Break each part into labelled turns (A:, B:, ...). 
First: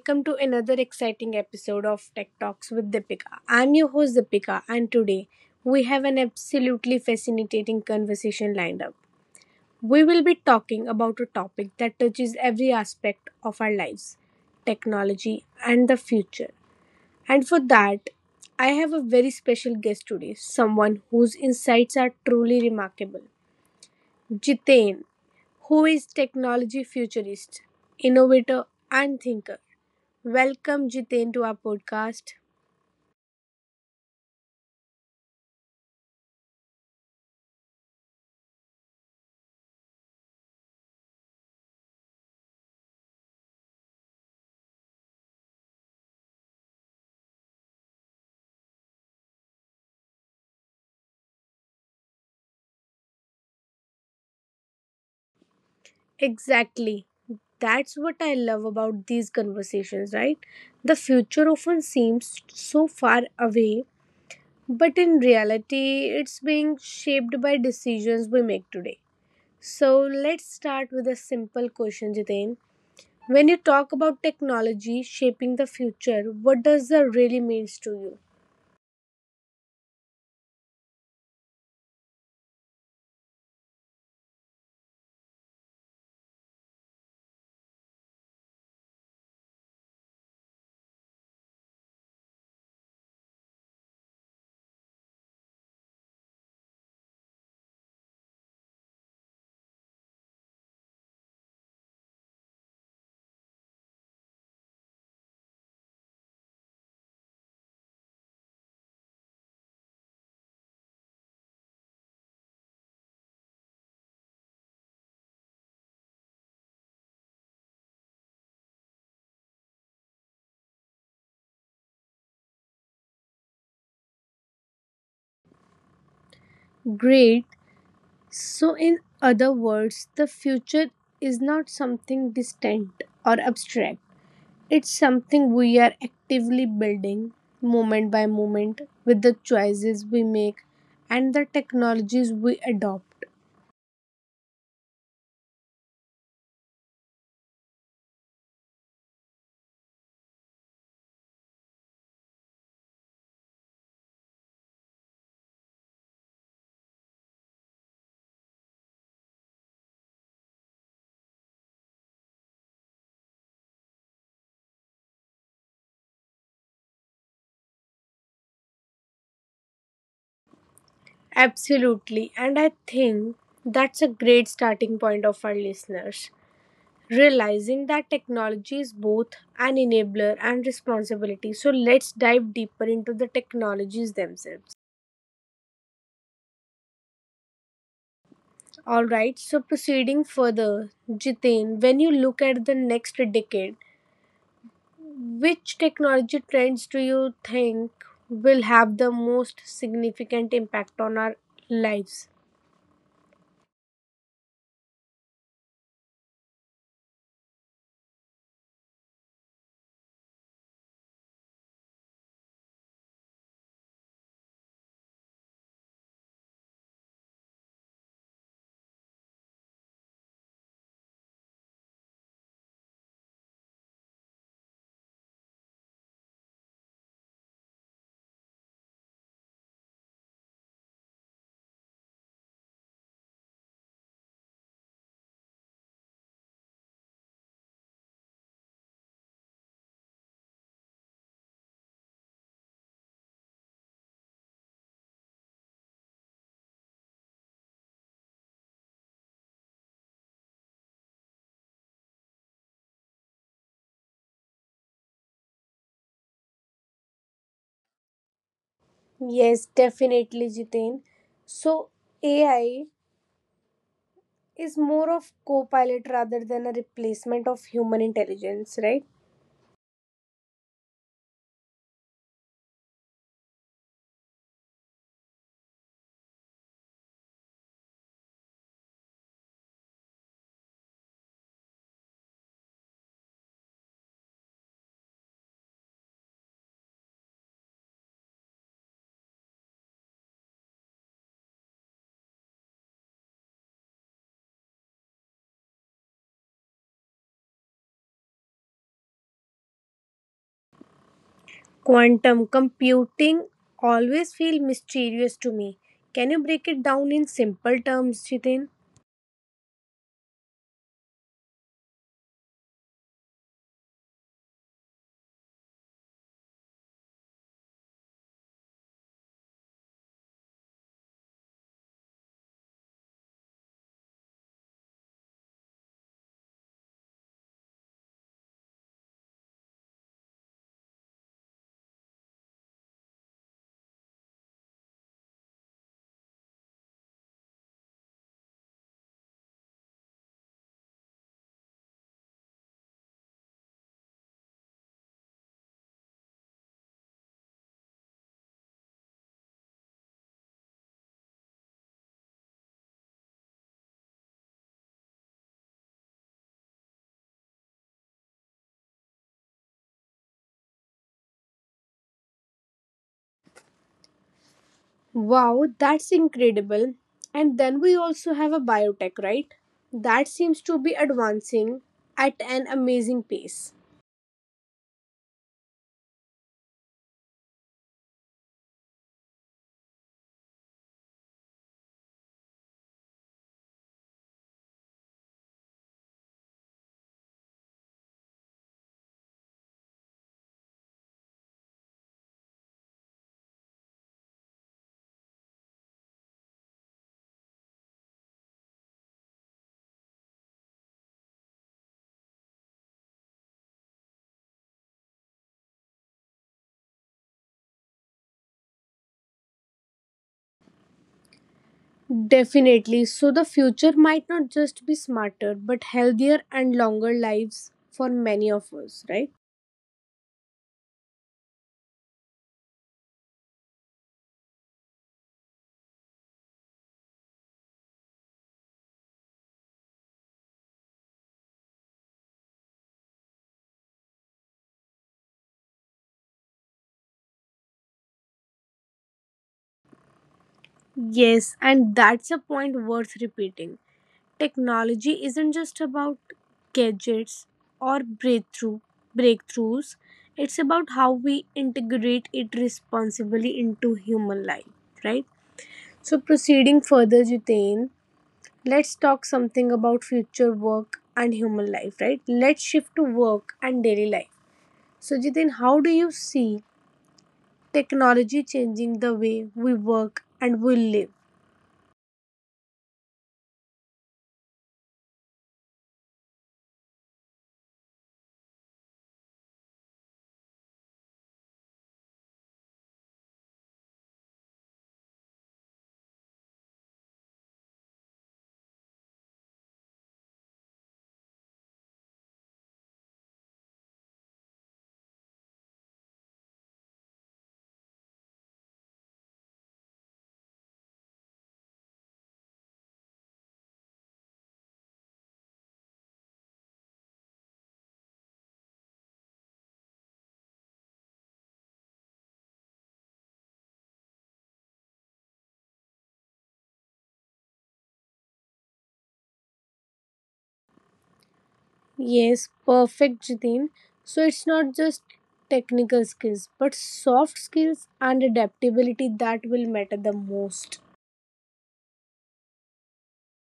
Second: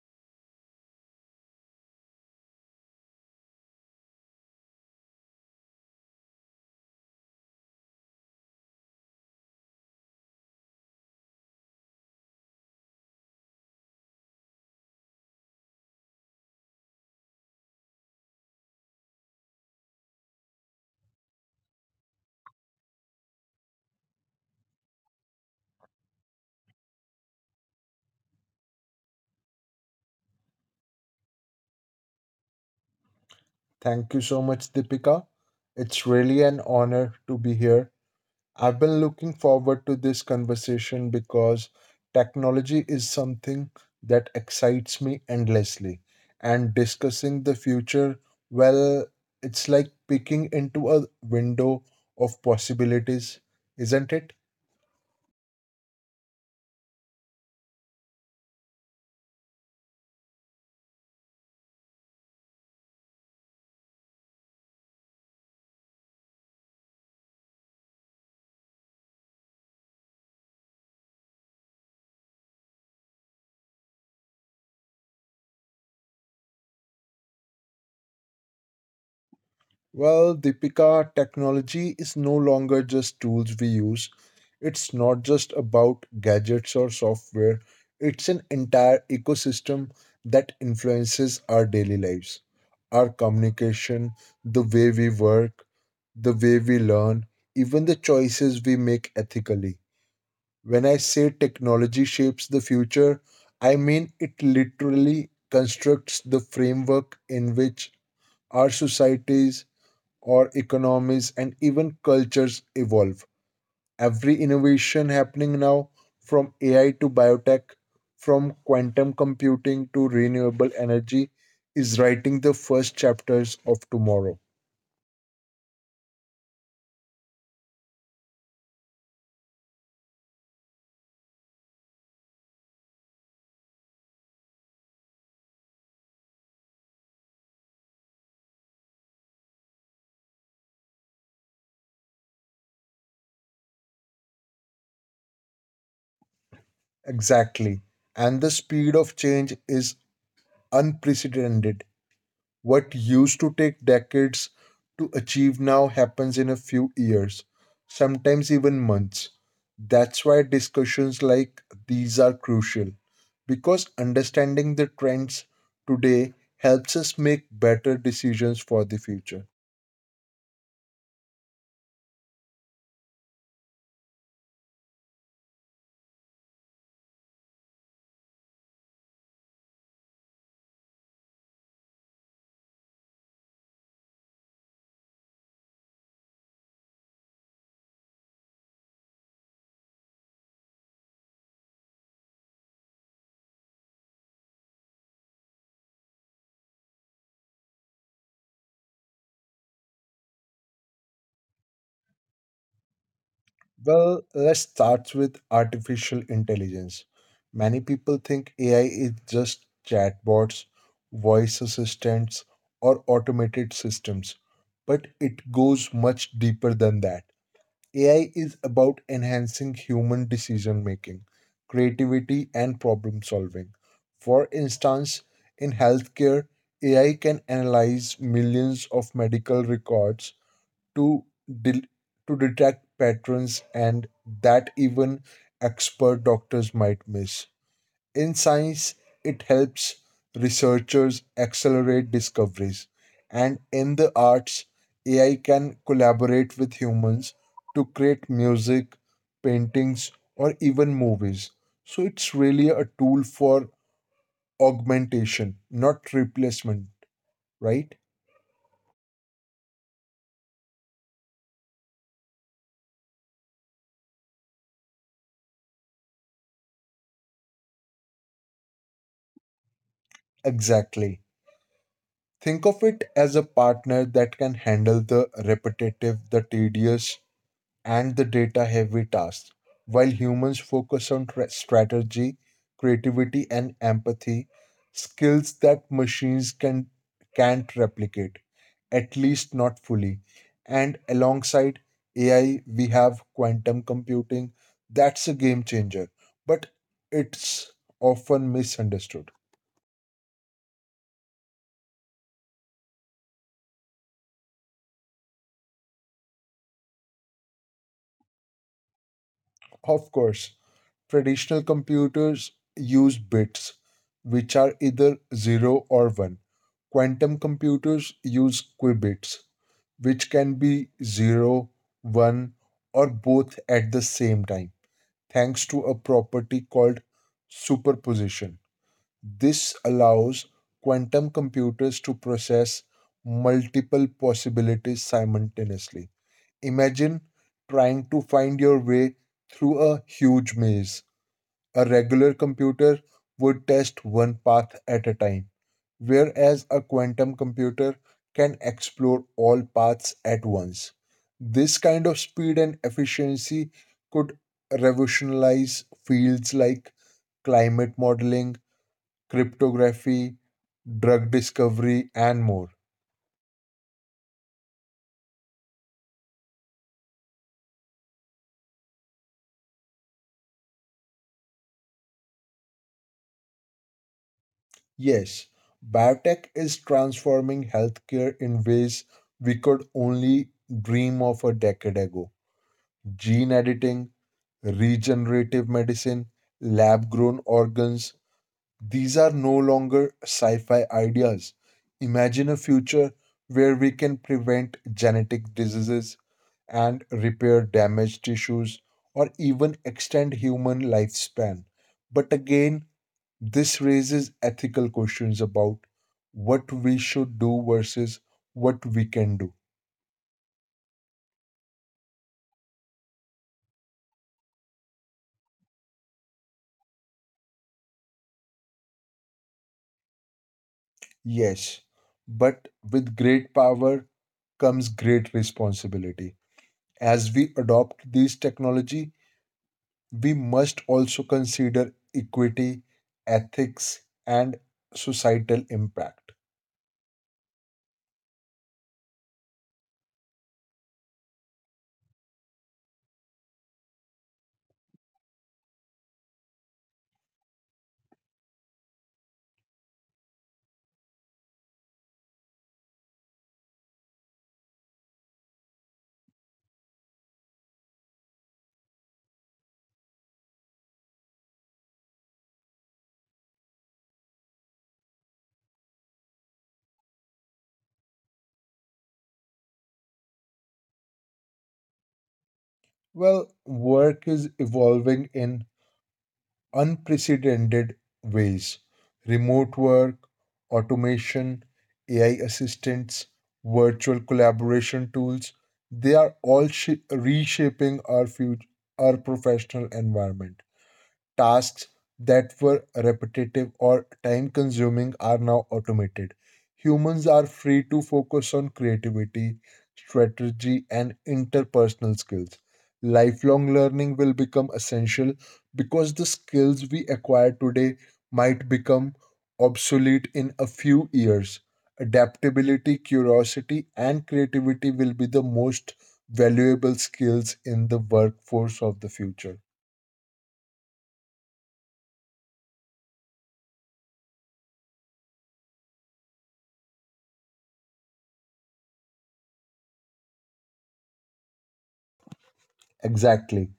A: Welcome to another exciting episode of Tech Talks with Deepika. I'm your host, Deepika, and today we have an absolutely fascinating conversation lined up. We will be talking about a topic that touches every aspect of our lives, technology and the future. And for that, I have a very special guest today, someone whose insights are truly remarkable. Jitain, who is technology futurist, innovator, and thinker. Welcome, Jiten, to our podcast.
B: Thank you so much, Deepika. It's really an honor to be here. I've been looking forward to this conversation because technology is something that excites me endlessly. And discussing the future, well, it's like peeking into a window of possibilities, isn't it?
A: Exactly. That's what I love about these conversations, right? The future often seems so far away, but in reality, it's being shaped by decisions we make today. So let's start with a simple question, Jiten. When you talk about technology shaping the future, what does that really means to you?
B: Deepika, technology is no longer just tools we use. It's not just about gadgets or software, it's an entire ecosystem that influences our daily lives, our communication, the way we work, the way we learn, even the choices we make ethically. When I say technology shapes the future, I mean it literally constructs the framework in which our societies, or economies and even cultures evolve. Every innovation happening now, from AI to biotech, from quantum computing to renewable energy, is writing the first chapters of tomorrow.
A: Great. So, in other words, the future is not something distant or abstract. It's something we are actively building moment by moment with the choices we make and the technologies we adopt.
B: Exactly. And the speed of change is unprecedented. What used to take decades to achieve now happens in a few years, sometimes even months. That's why discussions like these are crucial, because understanding the trends today helps us make better decisions for the future.
A: Absolutely. And I think that's a great starting point of our listeners. Realizing that technology is both an enabler and responsibility. So, let's dive deeper into the technologies themselves. All right, so proceeding further, Jitain, when you look at the next decade, which technology trends do you think will have the most significant impact on our lives?
B: Let's start with artificial intelligence. Many people think AI is just chatbots, voice assistants, or automated systems, but it goes much deeper than that. AI is about enhancing human decision making, creativity, and problem solving. For instance, in healthcare, AI can analyze millions of medical records to del- to detect patterns and that even expert doctors might miss. In science, it helps researchers accelerate discoveries, and in the arts, AI can collaborate with humans to create music, paintings, or even movies. So it's really a tool for augmentation, not replacement, right?
A: Yes, definitely, Jitain. So, AI is more of co-pilot rather than a replacement of human intelligence, right?
B: Exactly. Think of it as a partner that can handle the repetitive, the tedious, and the data heavy tasks, while humans focus on strategy, creativity, and empathy, skills that can't replicate, at least not fully. And alongside AI, we have quantum computing. That's a game changer, but it's often misunderstood.
A: Quantum computing always feel mysterious to me. Can you break it down in simple terms, Jitain?
B: Of course, traditional computers use bits, which are either 0 or 1. Quantum computers use qubits, which can be zero, one, or both at the same time, thanks to a property called superposition. This allows quantum computers to process multiple possibilities simultaneously. Imagine trying to find your way through a huge maze. A regular computer would test one path at a time, whereas a quantum computer can explore all paths at once. This kind of speed and efficiency could revolutionize fields like climate modeling, cryptography, drug discovery, and more.
A: Wow, that's incredible. And then we also have a biotech, right? That seems to be advancing at an amazing pace.
B: Yes, biotech is transforming healthcare in ways we could only dream of a decade ago. Gene editing, regenerative medicine, lab grown organs. These are no longer sci fi ideas. Imagine a future where we can prevent genetic diseases and repair damaged tissues or even extend human lifespan. But again, this raises ethical questions about what we should do versus what we can do.
A: Definitely. So the future might not just be smarter, but healthier and longer lives for many of us, right?
B: Yes, but with great power comes great responsibility. As we adopt these technology, we must also consider equity, ethics, and societal impact.
A: Yes, and that's a point worth repeating. Technology isn't just about gadgets or breakthroughs, it's about how we integrate it responsibly into human life, right? So proceeding further, Jitain, let's talk something about future work and human life, right? Let's shift to work and daily life. So, Jitain, how do you see technology changing the way we work and we live?
B: Work is evolving in unprecedented ways. Remote work, automation, AI assistants, virtual collaboration tools, they are all shi reshaping our future, our professional environment. Tasks that were repetitive or time consuming are now automated. Humans are free to focus on creativity, strategy, and interpersonal skills. Lifelong learning will become essential because the skills we acquire today might become obsolete in a few years. Adaptability, curiosity, and creativity will be the most valuable skills in the workforce of the future.
A: Yes, perfect, Jitin. So it's not just technical skills, but soft skills and adaptability that will matter the most.
B: Exactly.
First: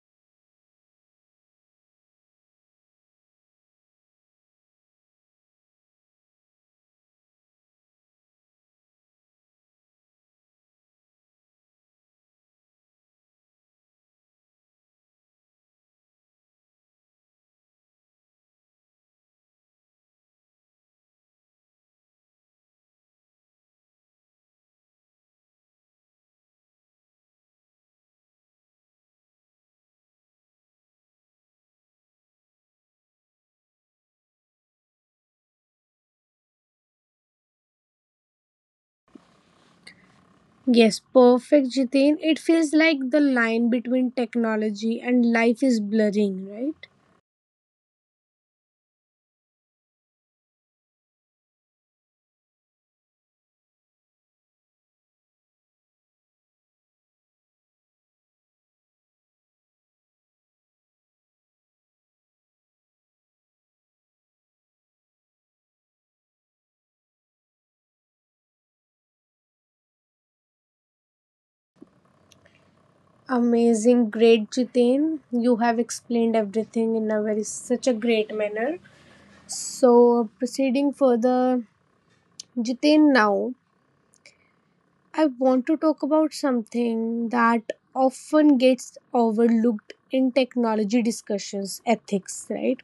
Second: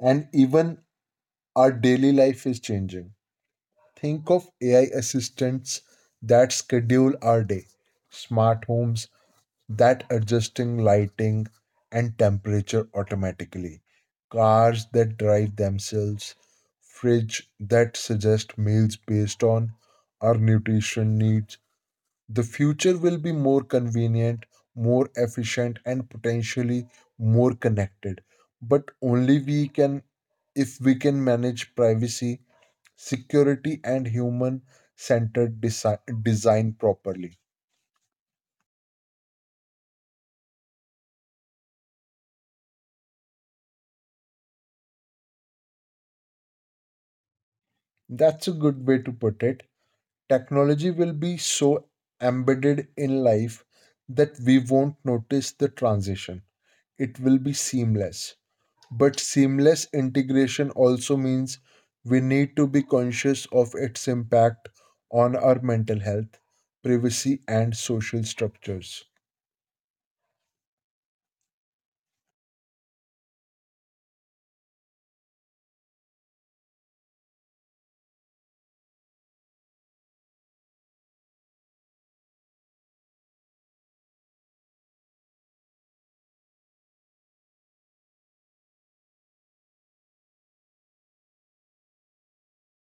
B: And even our daily life is changing. Think of AI assistants that schedule our day, smart homes that adjusting lighting and temperature automatically, cars that drive themselves, fridge that suggest meals based on our nutrition needs, the future will be more convenient, more efficient, and potentially more connected. But only if we can manage privacy, security, and human centered design properly.
A: Yes, perfect, Jitin. It feels like the line between technology and life is blurring, right?
B: That's a good way to put it. Technology will be so embedded in life that we won't notice the transition, it will be seamless. But seamless integration also means we need to be conscious of its impact on our mental health, privacy, and social structures.
A: Amazing, great, Jitin. You have explained everything in a very such a great manner. So proceeding further, Jitin now. I want to talk about something that often gets overlooked in technology discussions, ethics, right?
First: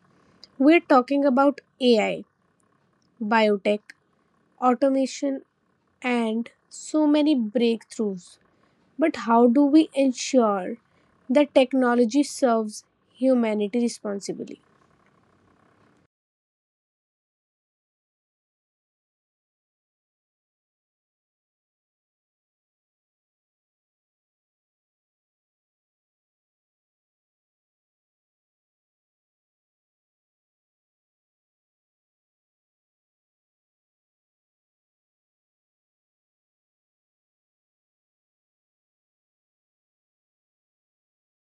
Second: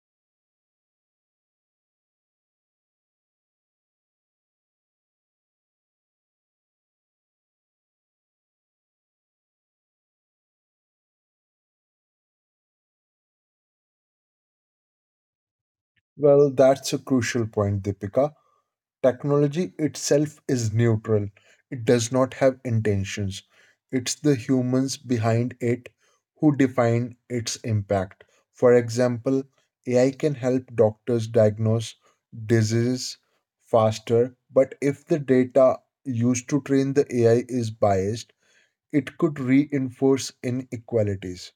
A: We're talking about AI, biotech, automation, and so many breakthroughs. But how do we ensure that technology serves humanity responsibly?
B: That's a crucial point, Deepika. Technology itself is neutral, it does not have intentions. It's the humans behind it who define its impact. For example, AI can help doctors diagnose diseases faster, but if the data used to train the AI is biased, it could reinforce inequalities.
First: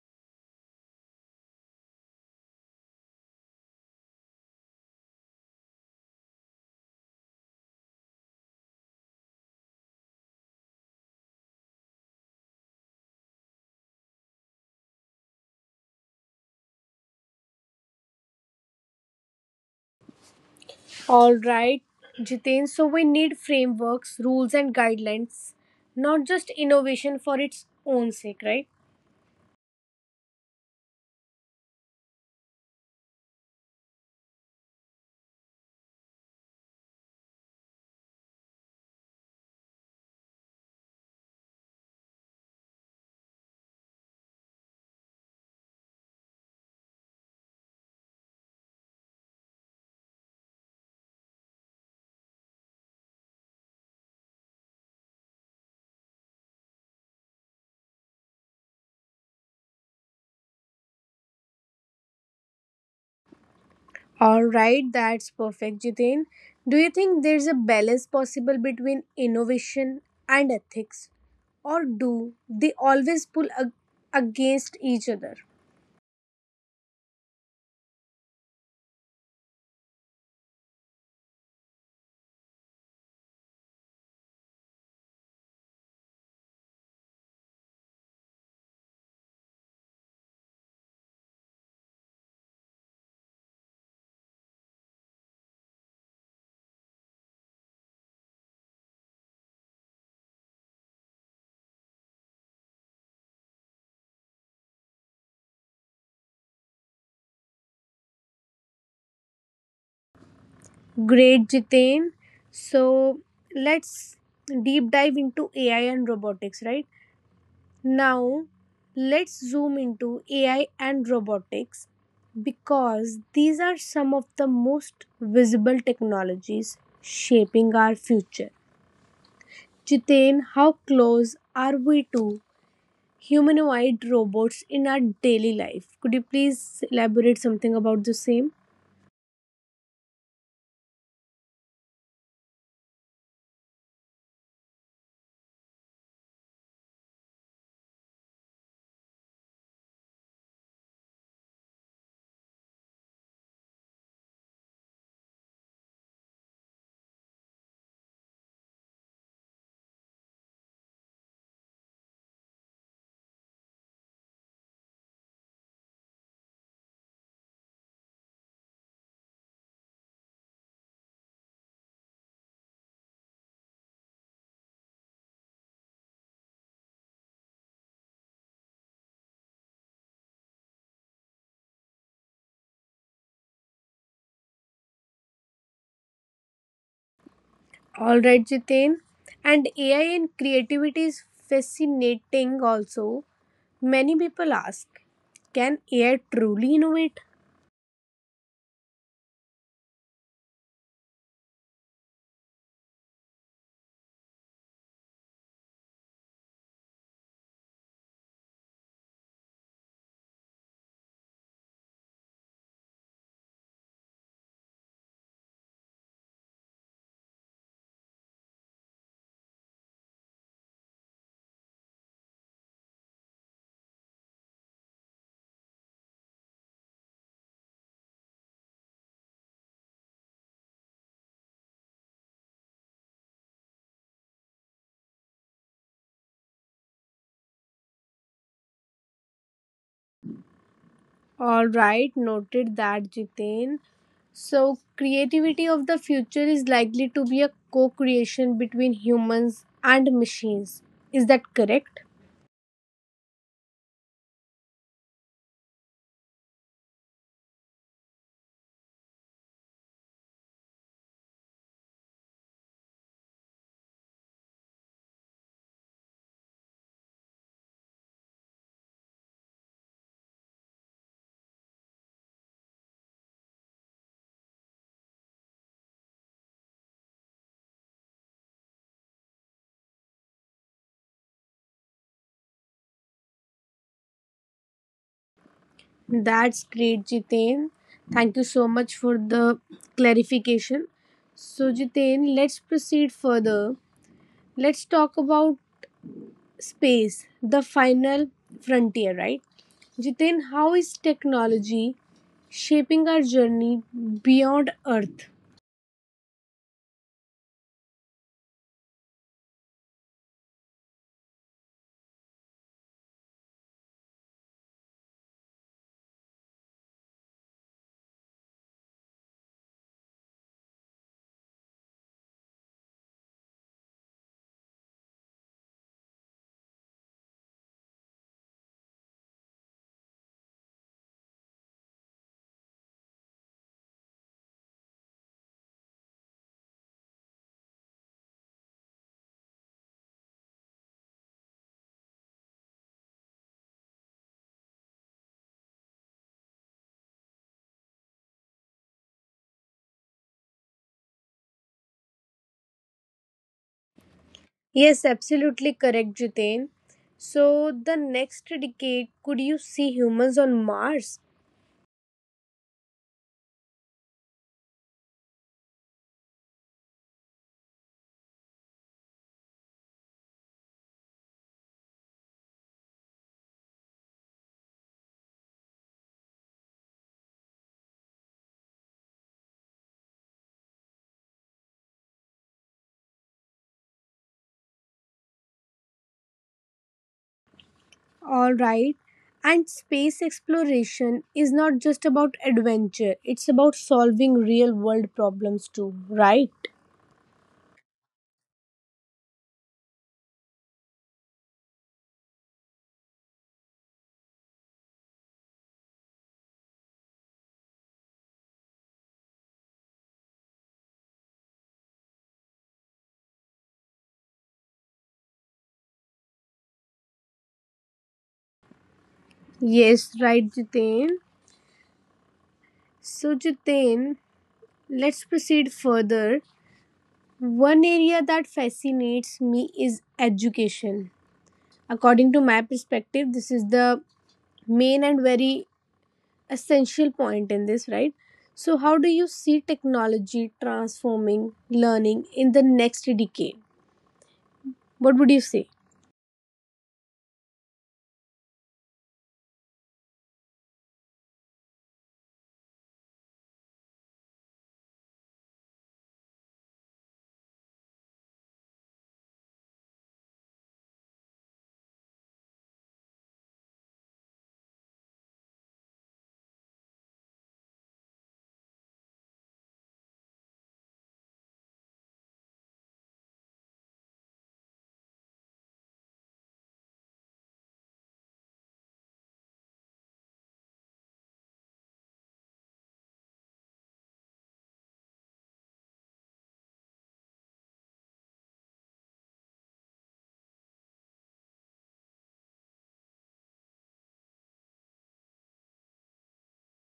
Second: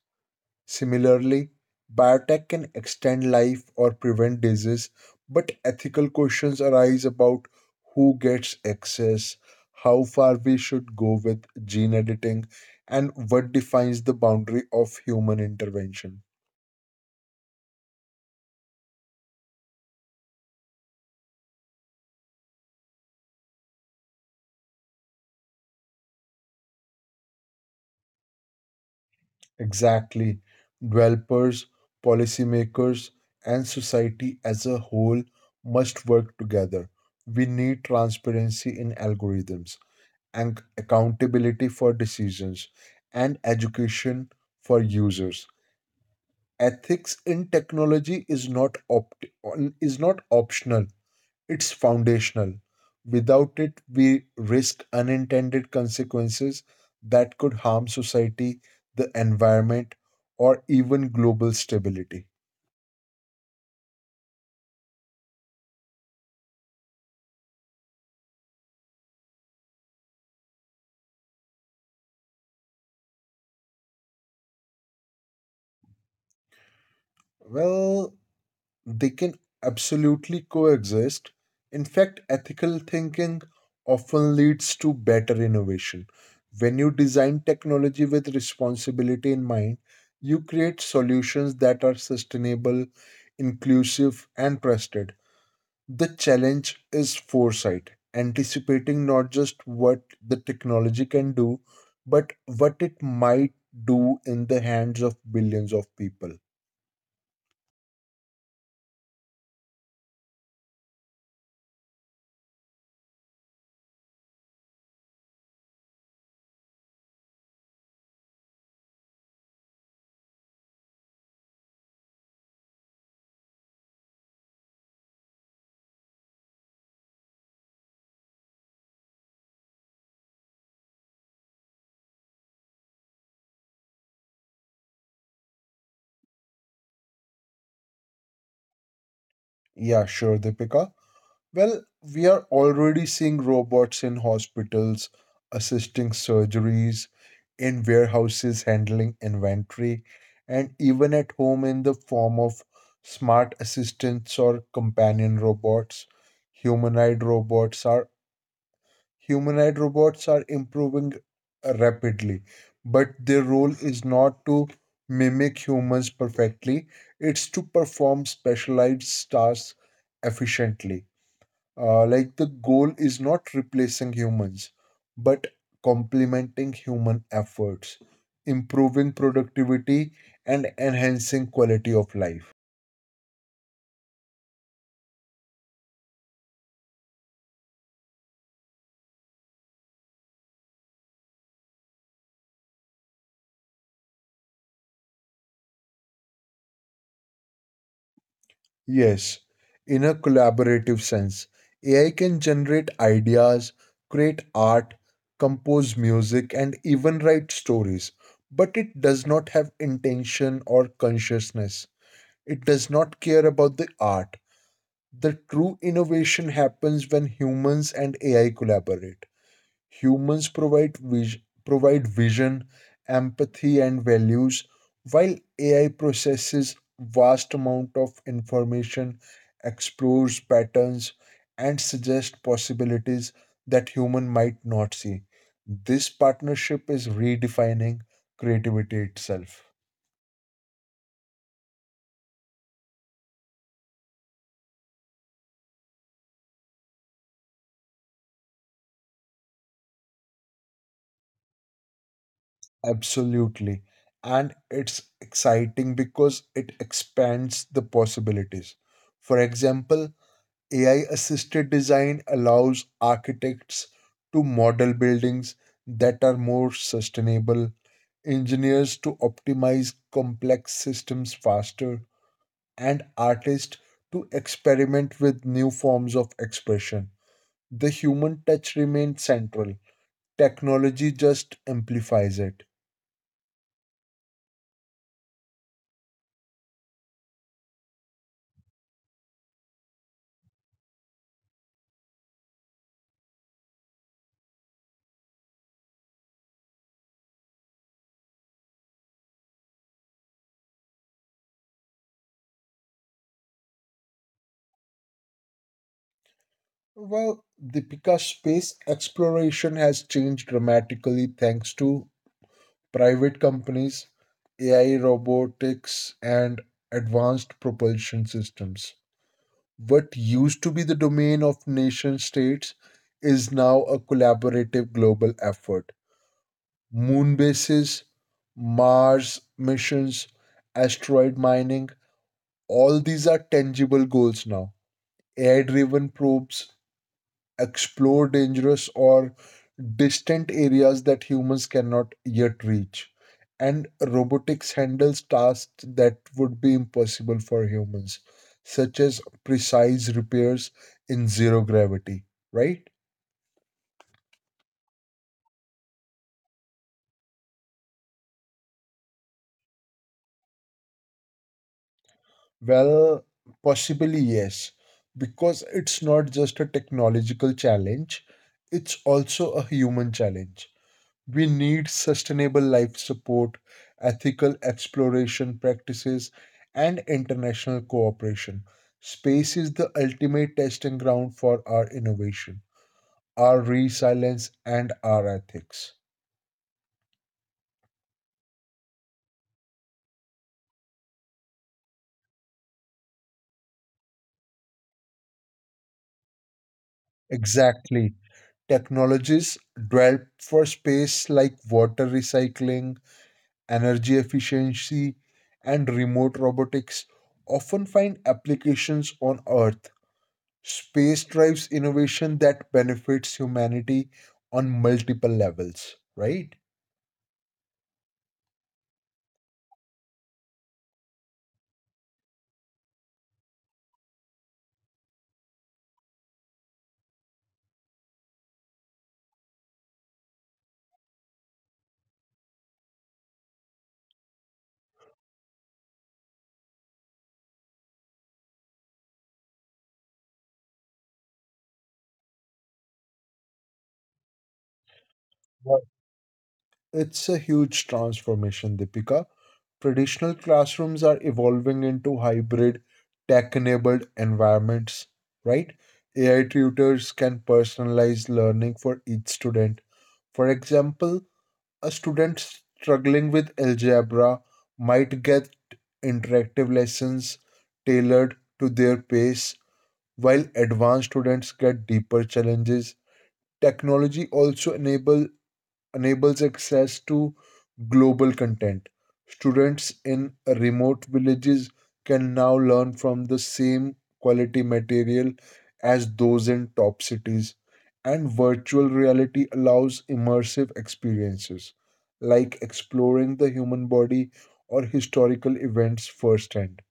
B: Similarly, biotech can extend life or prevent disease, but ethical questions arise about who gets access, how far we should go with gene editing, and what defines the boundary of human intervention.
A: All right, Jitain, so we need frameworks, rules, and guidelines, not just innovation for its own sake, right?
B: Exactly. Developers, policymakers, and society as a whole must work together. We need transparency in algorithms, and accountability for decisions, and education for users. Ethics in technology is not opt- is not optional; it's foundational. Without it, we risk unintended consequences that could harm society, the environment, or even global stability.
A: All right, that's perfect, Jiten. Do you think there's a balance possible between innovation and ethics, or do they always pull against each other?
B: Well, they can absolutely coexist. In fact, ethical thinking often leads to better innovation. When you design technology with responsibility in mind, you create solutions that are sustainable, inclusive, and trusted. The challenge is foresight, anticipating not just what the technology can do, but what it might do in the hands of billions of people.
A: Great, Jiten. So let's deep dive into AI and robotics, right? Now, let's zoom into AI and robotics because these are some of the most visible technologies shaping our future. Jitain, how close are we to humanoid robots in our daily life? Could you please elaborate something about the same?
B: Yeah, sure, Deepika. Well, we are already seeing robots in hospitals assisting surgeries, in warehouses handling inventory, and even at home in the form of smart assistants or companion robots. Humanoid robots are Humanoid robots are improving rapidly, but their role is not to mimic humans perfectly, it's to perform specialized tasks efficiently. Like the goal is not replacing humans, but complementing human efforts, improving productivity, and enhancing quality of life.
A: All right, Jitain. And AI and creativity is fascinating also. Many people ask, can AI truly innovate?
B: Yes, in a collaborative sense, AI can generate ideas, create art, compose music, and even write stories, but it does not have intention or consciousness. It does not care about the art. The true innovation happens when humans and AI collaborate. Humans provide vision, empathy, and values, while AI processes vast amount of information, explores patterns, and suggests possibilities that human might not see. This partnership is redefining creativity itself.
A: All right, noted that, Jitain. So, creativity of the future is likely to be a co creation between humans and machines. Is that correct?
B: Absolutely. And it's exciting because it expands the possibilities. For example, AI assisted design allows architects to model buildings that are more sustainable, engineers to optimize complex systems faster, and artists to experiment with new forms of expression. The human touch remains central, technology just amplifies it.
A: That's great, Jitain. Thank you so much for the clarification. So, Jitain, let's proceed further. Let's talk about space, the final frontier, right? Jitain, how is technology shaping our journey beyond Earth?
B: Well, Deepika's space exploration has changed dramatically thanks to private companies, AI robotics, and advanced propulsion systems. What used to be the domain of nation states is now a collaborative global effort. Moon bases, Mars missions, asteroid mining, all these are tangible goals now. Air driven probes explore dangerous or distant areas that humans cannot yet reach. And robotics handles tasks that would be impossible for humans, such as precise repairs in zero gravity, right?
A: Yes, absolutely correct, Jitain. So, the next decade, could you see humans on Mars?
B: Well, possibly yes, because it's not just a technological challenge, it's also a human challenge. We need sustainable life support, ethical exploration practices, and international cooperation. Space is the ultimate testing ground for our innovation, our resilience, and our ethics.
A: All right. And space exploration is not just about adventure, it's about solving real world problems too, right?
B: Exactly. Technologies developed for space like water recycling, energy efficiency, and remote robotics often find applications on Earth. Space drives innovation that benefits humanity on multiple levels, right?
A: Yes, right, Jitain. So, Jitain, let's proceed further. One area that fascinates me is education. According to my perspective, this is the main and very essential point in this, right? So, how do you see technology transforming learning in the next decade? What would you say?
B: Right. It's a huge transformation, Deepika. Traditional classrooms are evolving into hybrid, tech enabled environments, right? AI tutors can personalize learning for each student. For example, a student struggling with algebra might get interactive lessons tailored to their pace. While advanced students get deeper challenges, technology also enables access to global content. Students in remote villages can now learn from the same quality material as those in top cities, and virtual reality allows immersive experiences like exploring the human body or historical events firsthand.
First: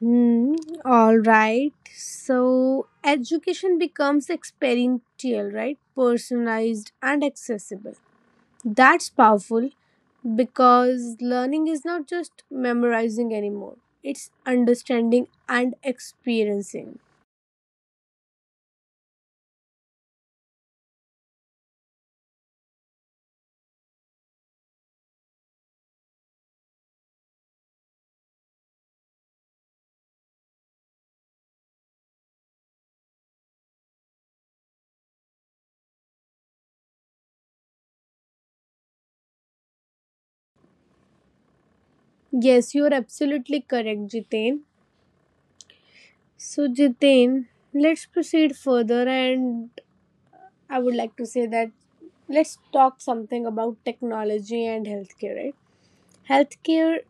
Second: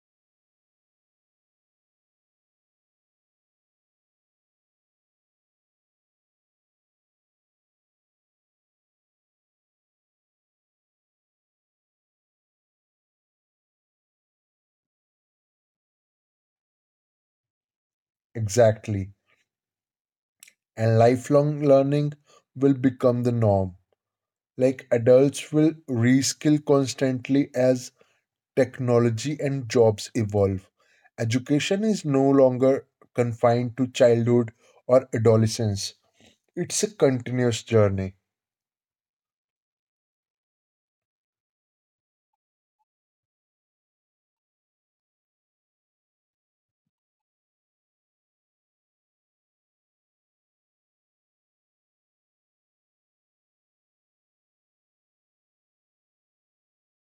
A: Hmm, all right. So education becomes experiential, right? Personalized and accessible. That's powerful because learning is not just memorizing anymore, it's understanding and experiencing.
B: Exactly. And lifelong learning will become the norm. Like adults will reskill constantly as technology and jobs evolve. Education is no longer confined to childhood or adolescence, it's a continuous journey.
A: Yes, you are absolutely correct, Jitain. So, Jitain, let's proceed further, and I would like to say that let's talk something about technology and healthcare, right? Healthcare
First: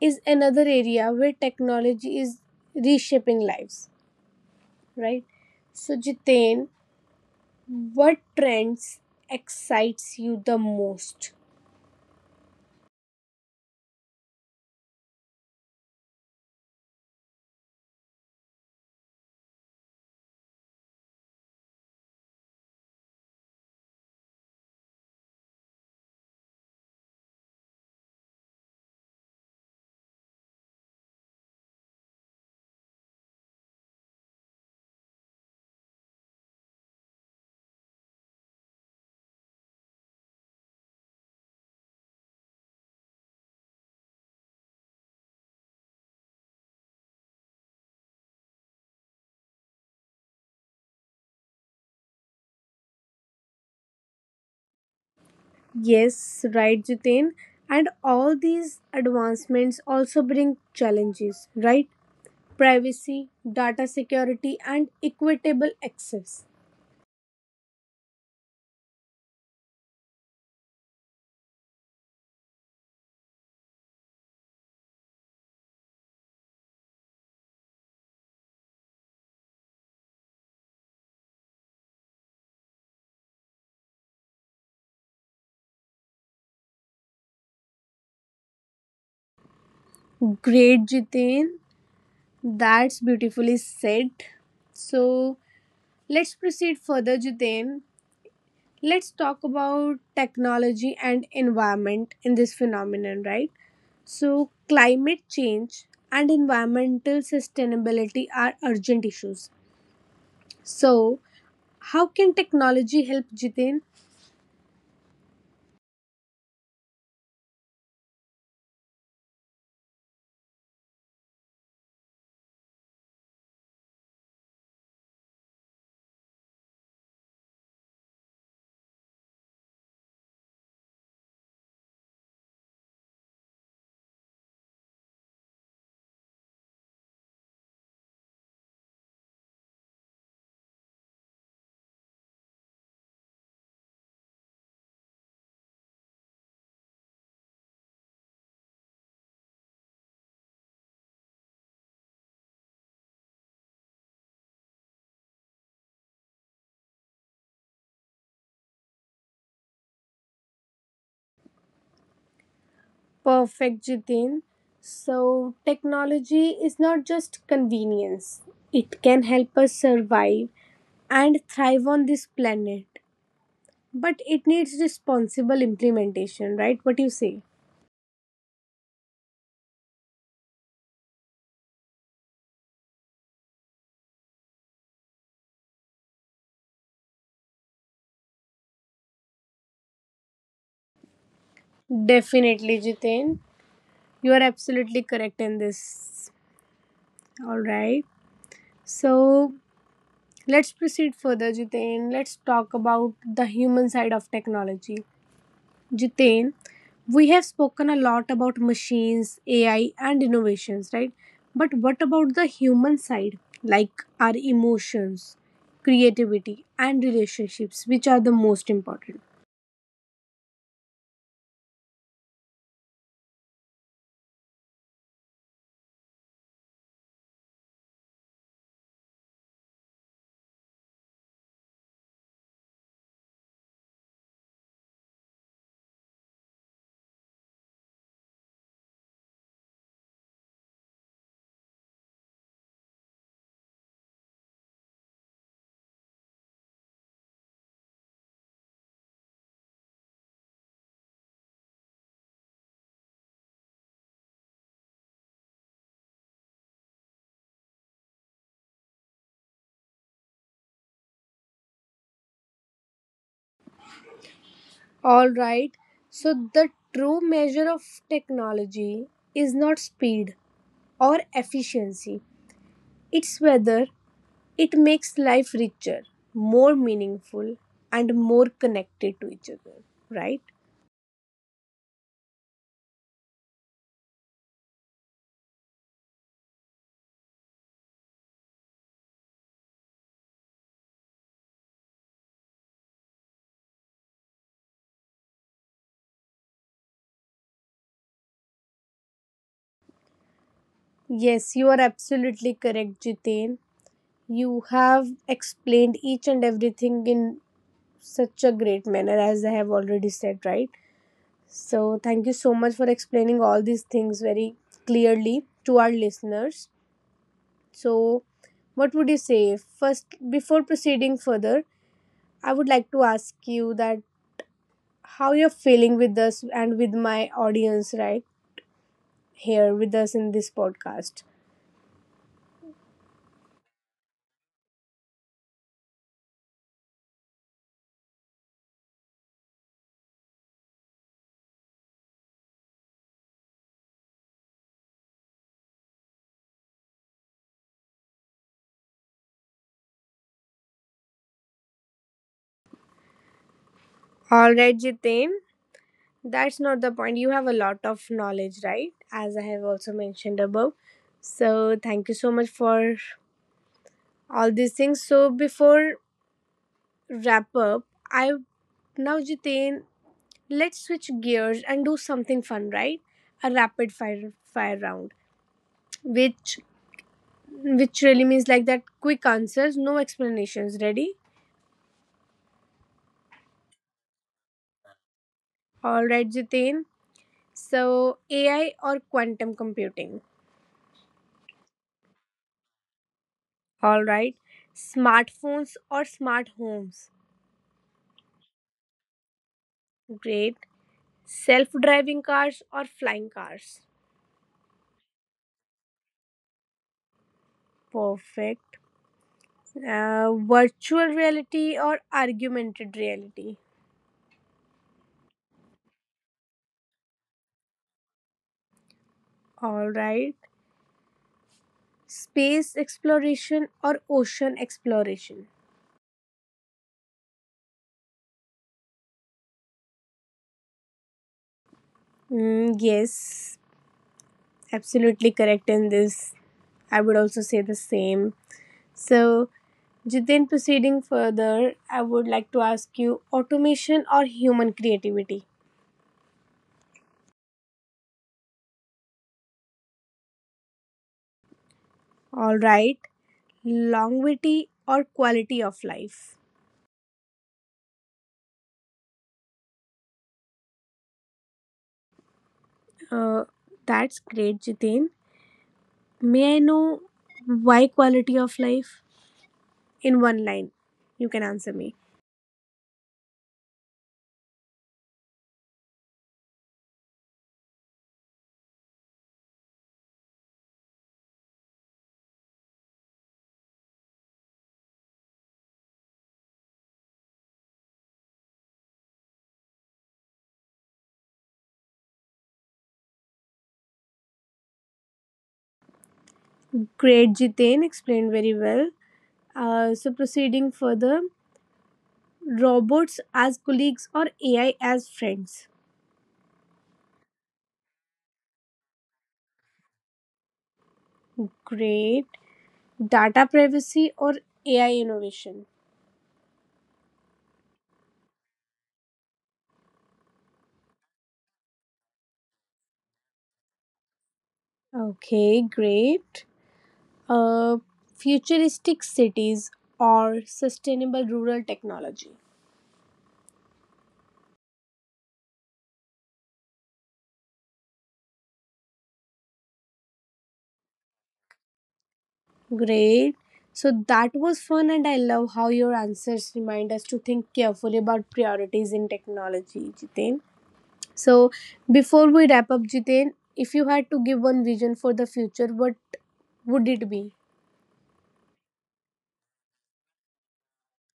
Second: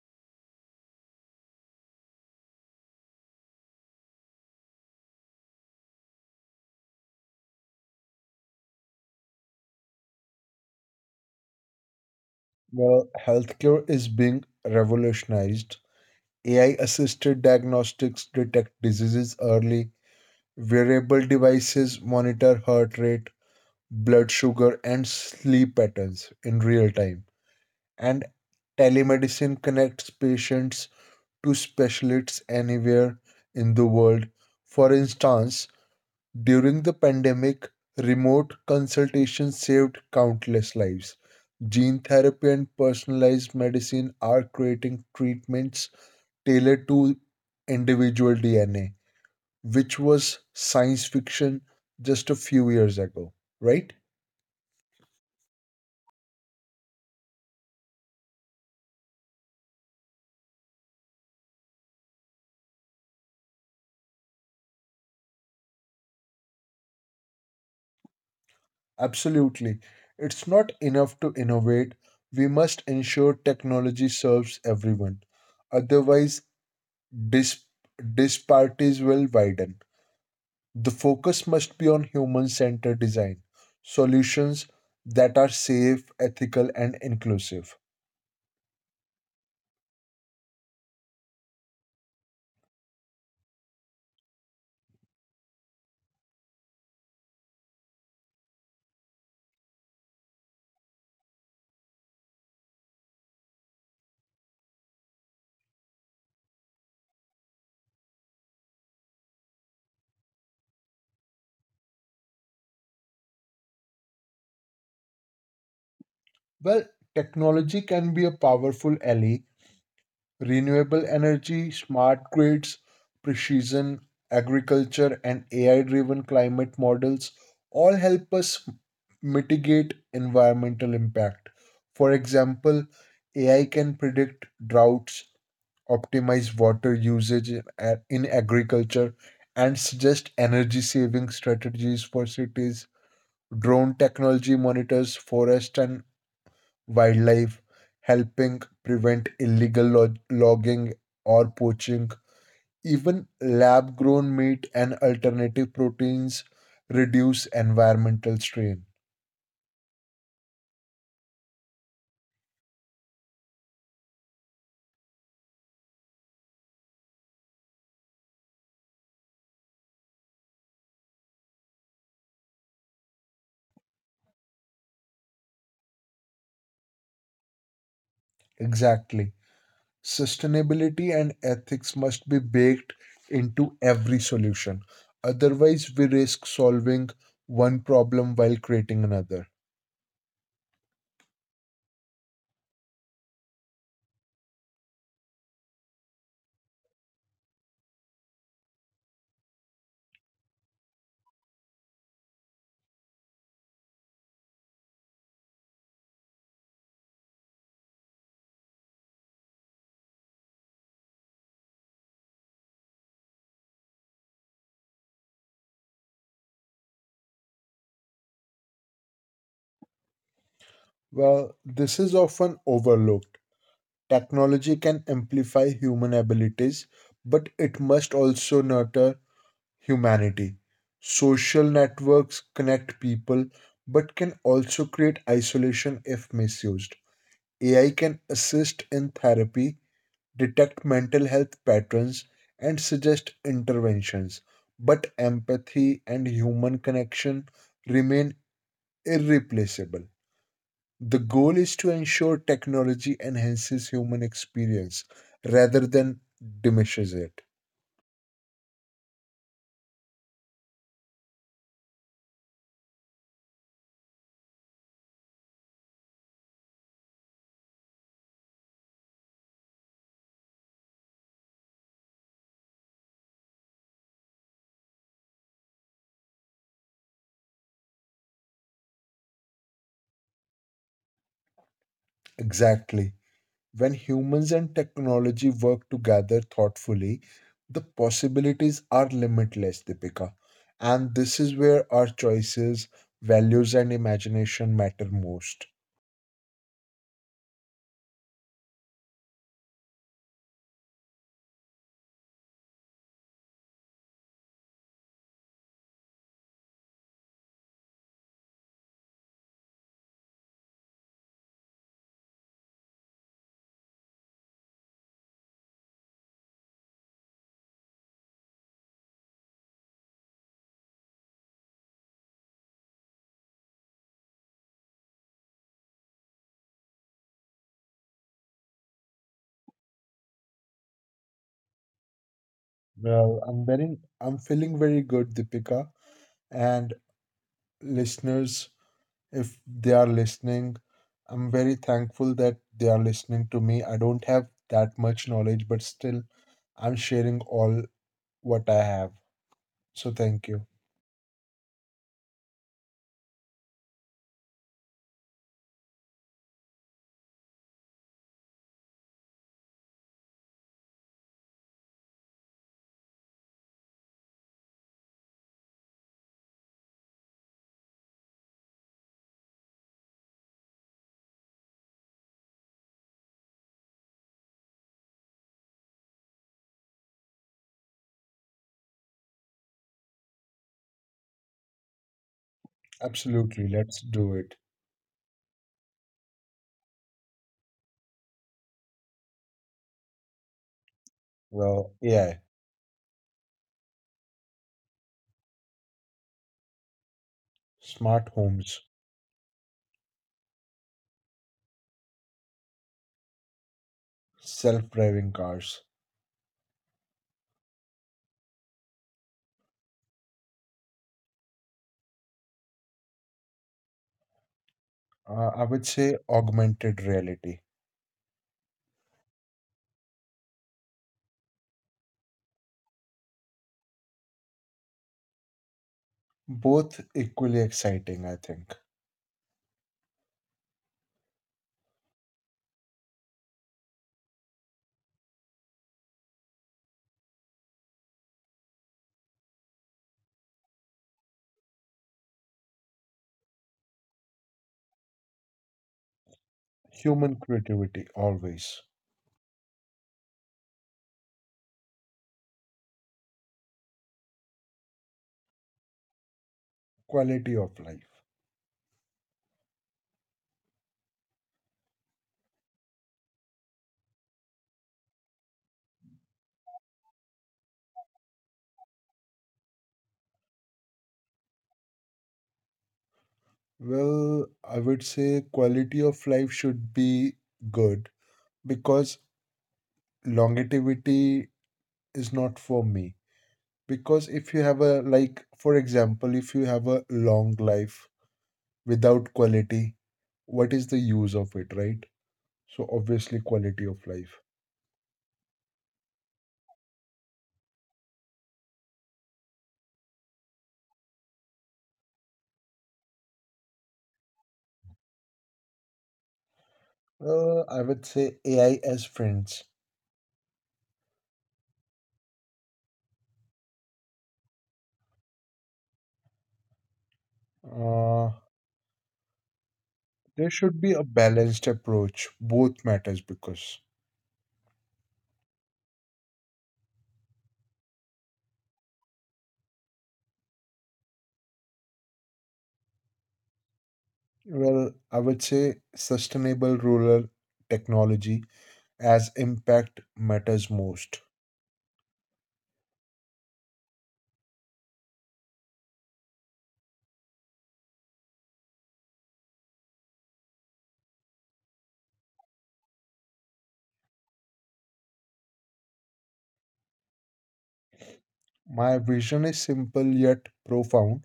A: is another area where technology is reshaping lives, right? So, Jitain, what trends excites you the most?
B: Well, healthcare is being revolutionized. AI assisted diagnostics detect diseases early, wearable devices monitor heart rate, blood sugar, and sleep patterns in real time, and telemedicine connects patients to specialists anywhere in the world. For instance, during the pandemic, remote consultations saved countless lives. Gene therapy and personalized medicine are creating treatments tailored to individual DNA, which was science fiction just a few years ago, right?
A: Yes, right, Jitain. And all these advancements also bring challenges, right? Privacy, data security, and equitable access.
B: Absolutely. It's not enough to innovate. We must ensure technology serves everyone. Otherwise, dis- disparities will widen. The focus must be on human centered design, solutions that are safe, ethical, and inclusive.
A: Great, Jitain. That's beautifully said. So, let's proceed further, Jitain. Let's talk about technology and environment in this phenomenon, right? So climate change and environmental sustainability are urgent issues. So how can technology help, Jitin?
B: Well, technology can be a powerful ally, renewable energy, smart grids, precision agriculture, and AI driven climate models all help us mitigate environmental impact. For example, AI can predict droughts, optimize water usage in agriculture, and suggest energy saving strategies for cities. Drone technology monitors forest and wildlife, helping prevent logging or poaching. Even lab grown meat and alternative proteins reduce environmental strain.
A: Perfect, Jitin. So technology is not just convenience, it can help us survive and thrive on this planet, but it needs responsible implementation, right? What do you say?
B: Exactly. Sustainability and ethics must be baked into every solution. Otherwise, we risk solving one problem while creating another.
A: Definitely, Jitin. You are absolutely correct in this. All right. So let's proceed further, Jitain. Let's talk about the human side of technology. Jitain, we have spoken a lot about machines, AI, and innovations, right? But what about the human side, like our emotions, creativity, and relationships, which are the most important?
B: Well, this is often overlooked. Technology can amplify human abilities, but it must also nurture humanity. Social networks connect people, but can also create isolation if misused. AI can assist in therapy, detect mental health patterns, and suggest interventions, but empathy and human connection remain irreplaceable. The goal is to ensure technology enhances human experience rather than diminishes it.
A: All right. So the true measure of technology is not speed or efficiency. It's whether it makes life richer, more meaningful, and more connected to each other, right?
B: Exactly. When humans and technology work together thoughtfully, the possibilities are limitless, Deepika. And this is where our choices, values, and imagination matter most.
A: Yes, you are absolutely correct, Jitain. You have explained each and everything in such a great manner, as I have already said, right? So, thank you so much for explaining all these things very clearly to our listeners. So, what would you say? First, before proceeding further, I would like to ask you that how you're feeling with us and with my audience right here with us in this podcast.
B: I'm feeling very good, Deepika, and listeners, if they are listening. I'm very thankful that they are listening to me. I don't have that much knowledge, but still, I'm sharing all what I have. So thank you.
A: All right, Jitain, that's not the point. You have a lot of knowledge, right? As I have also mentioned above. So, thank you so much for all these things. So, before wrap up, I now, Jitain, let's switch gears and do something fun, right? A rapid fire round, which which really means like that quick answers, no explanations. Ready?
B: Absolutely. Let's do it.
A: All right, Jitain. So, AI or quantum computing?
B: Well, yeah,
A: All right. Smartphones or smart homes?
B: smart homes,
A: Great. Self driving cars or flying cars?
B: self driving cars.
A: Perfect. Virtual reality or augmented reality?
B: I would say augmented reality.
A: All right. Space exploration or ocean exploration?
B: Both equally exciting, I think.
A: Mm, yes, absolutely correct in this. I would also say the same. So, Jiten, proceeding further, I would like to ask you automation or human creativity?
B: Human creativity, always.
A: All right, longevity or quality of life?
B: Quality of life.
A: Uh, that's great, Jiten. May I know why quality of life? In one line, you can answer me.
B: Well, I would say quality of life should be good because longevity is not for me. Because if you have a, like, for example, if you have a long life without quality, what is the use of it, right? So, obviously, quality of life.
A: Great, Jiten explained very well. So, proceeding further, robots as colleagues or AI as friends?
B: I would say AI as friends.
A: Great. Data privacy or AI innovation?
B: Uh, there should be a balanced approach. Both matters because,
A: Okay, great. Uh, Futuristic cities or sustainable rural technology?
B: well, I would say sustainable rural technology as impact matters most.
A: Great. So that was fun, and I love how your answers remind us to think carefully about priorities in technology, Jitain. So before we wrap up, Jitain, if you had to give one vision for the future, what would it be?
B: My vision is simple yet profound.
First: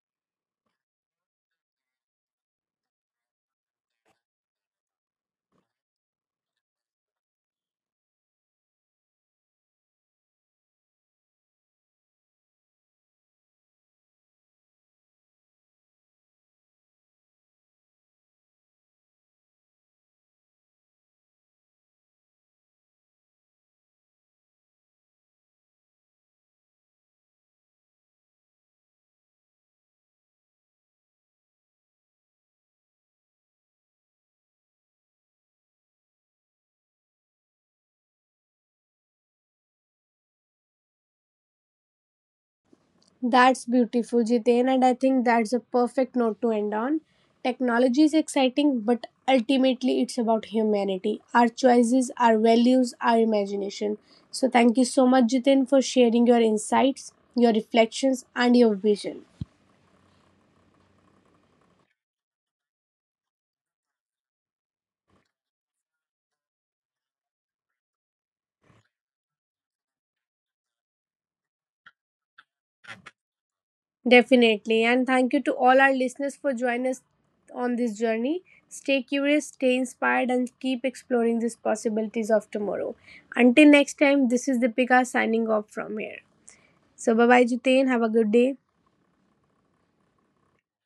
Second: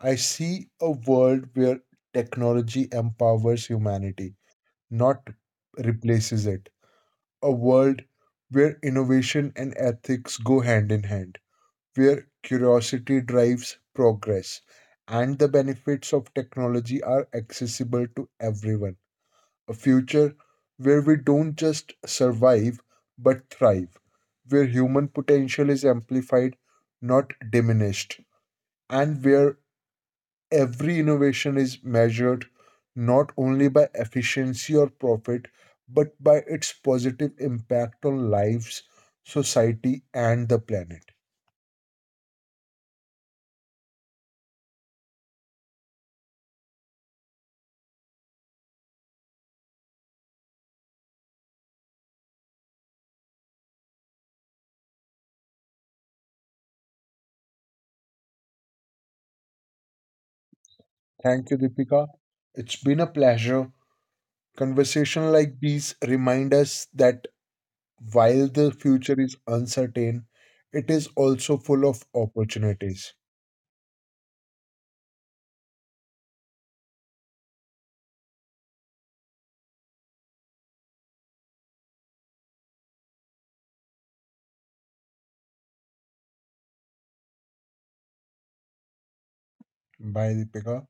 B: I see a world where technology empowers humanity, not replaces it. A world where innovation and ethics go hand in hand, where curiosity drives progress, and the benefits of technology are accessible to everyone. A future where we don't just survive but thrive, where human potential is amplified, not diminished, and where every innovation is measured not only by efficiency or profit, but by its positive impact on lives, society, and the planet.
A: That's beautiful, Jiten, and I think that's a perfect note to end on. Technology is exciting, but ultimately it's about humanity, our choices, our values, our imagination. So, thank you so much, Jiten, for sharing your insights, your reflections, and your vision.
B: Thank you, Deepika. It's been a pleasure. Conversation like these remind us that while the future is uncertain, it is also full of opportunities.
A: Definitely, and thank you to all our listeners for joining us on this journey. Stay curious, stay inspired, and keep exploring these possibilities of tomorrow. Until next time, this is Deepika signing off from here. So, bye bye, Jiten. Have a good day.
B: Bye, Deepika.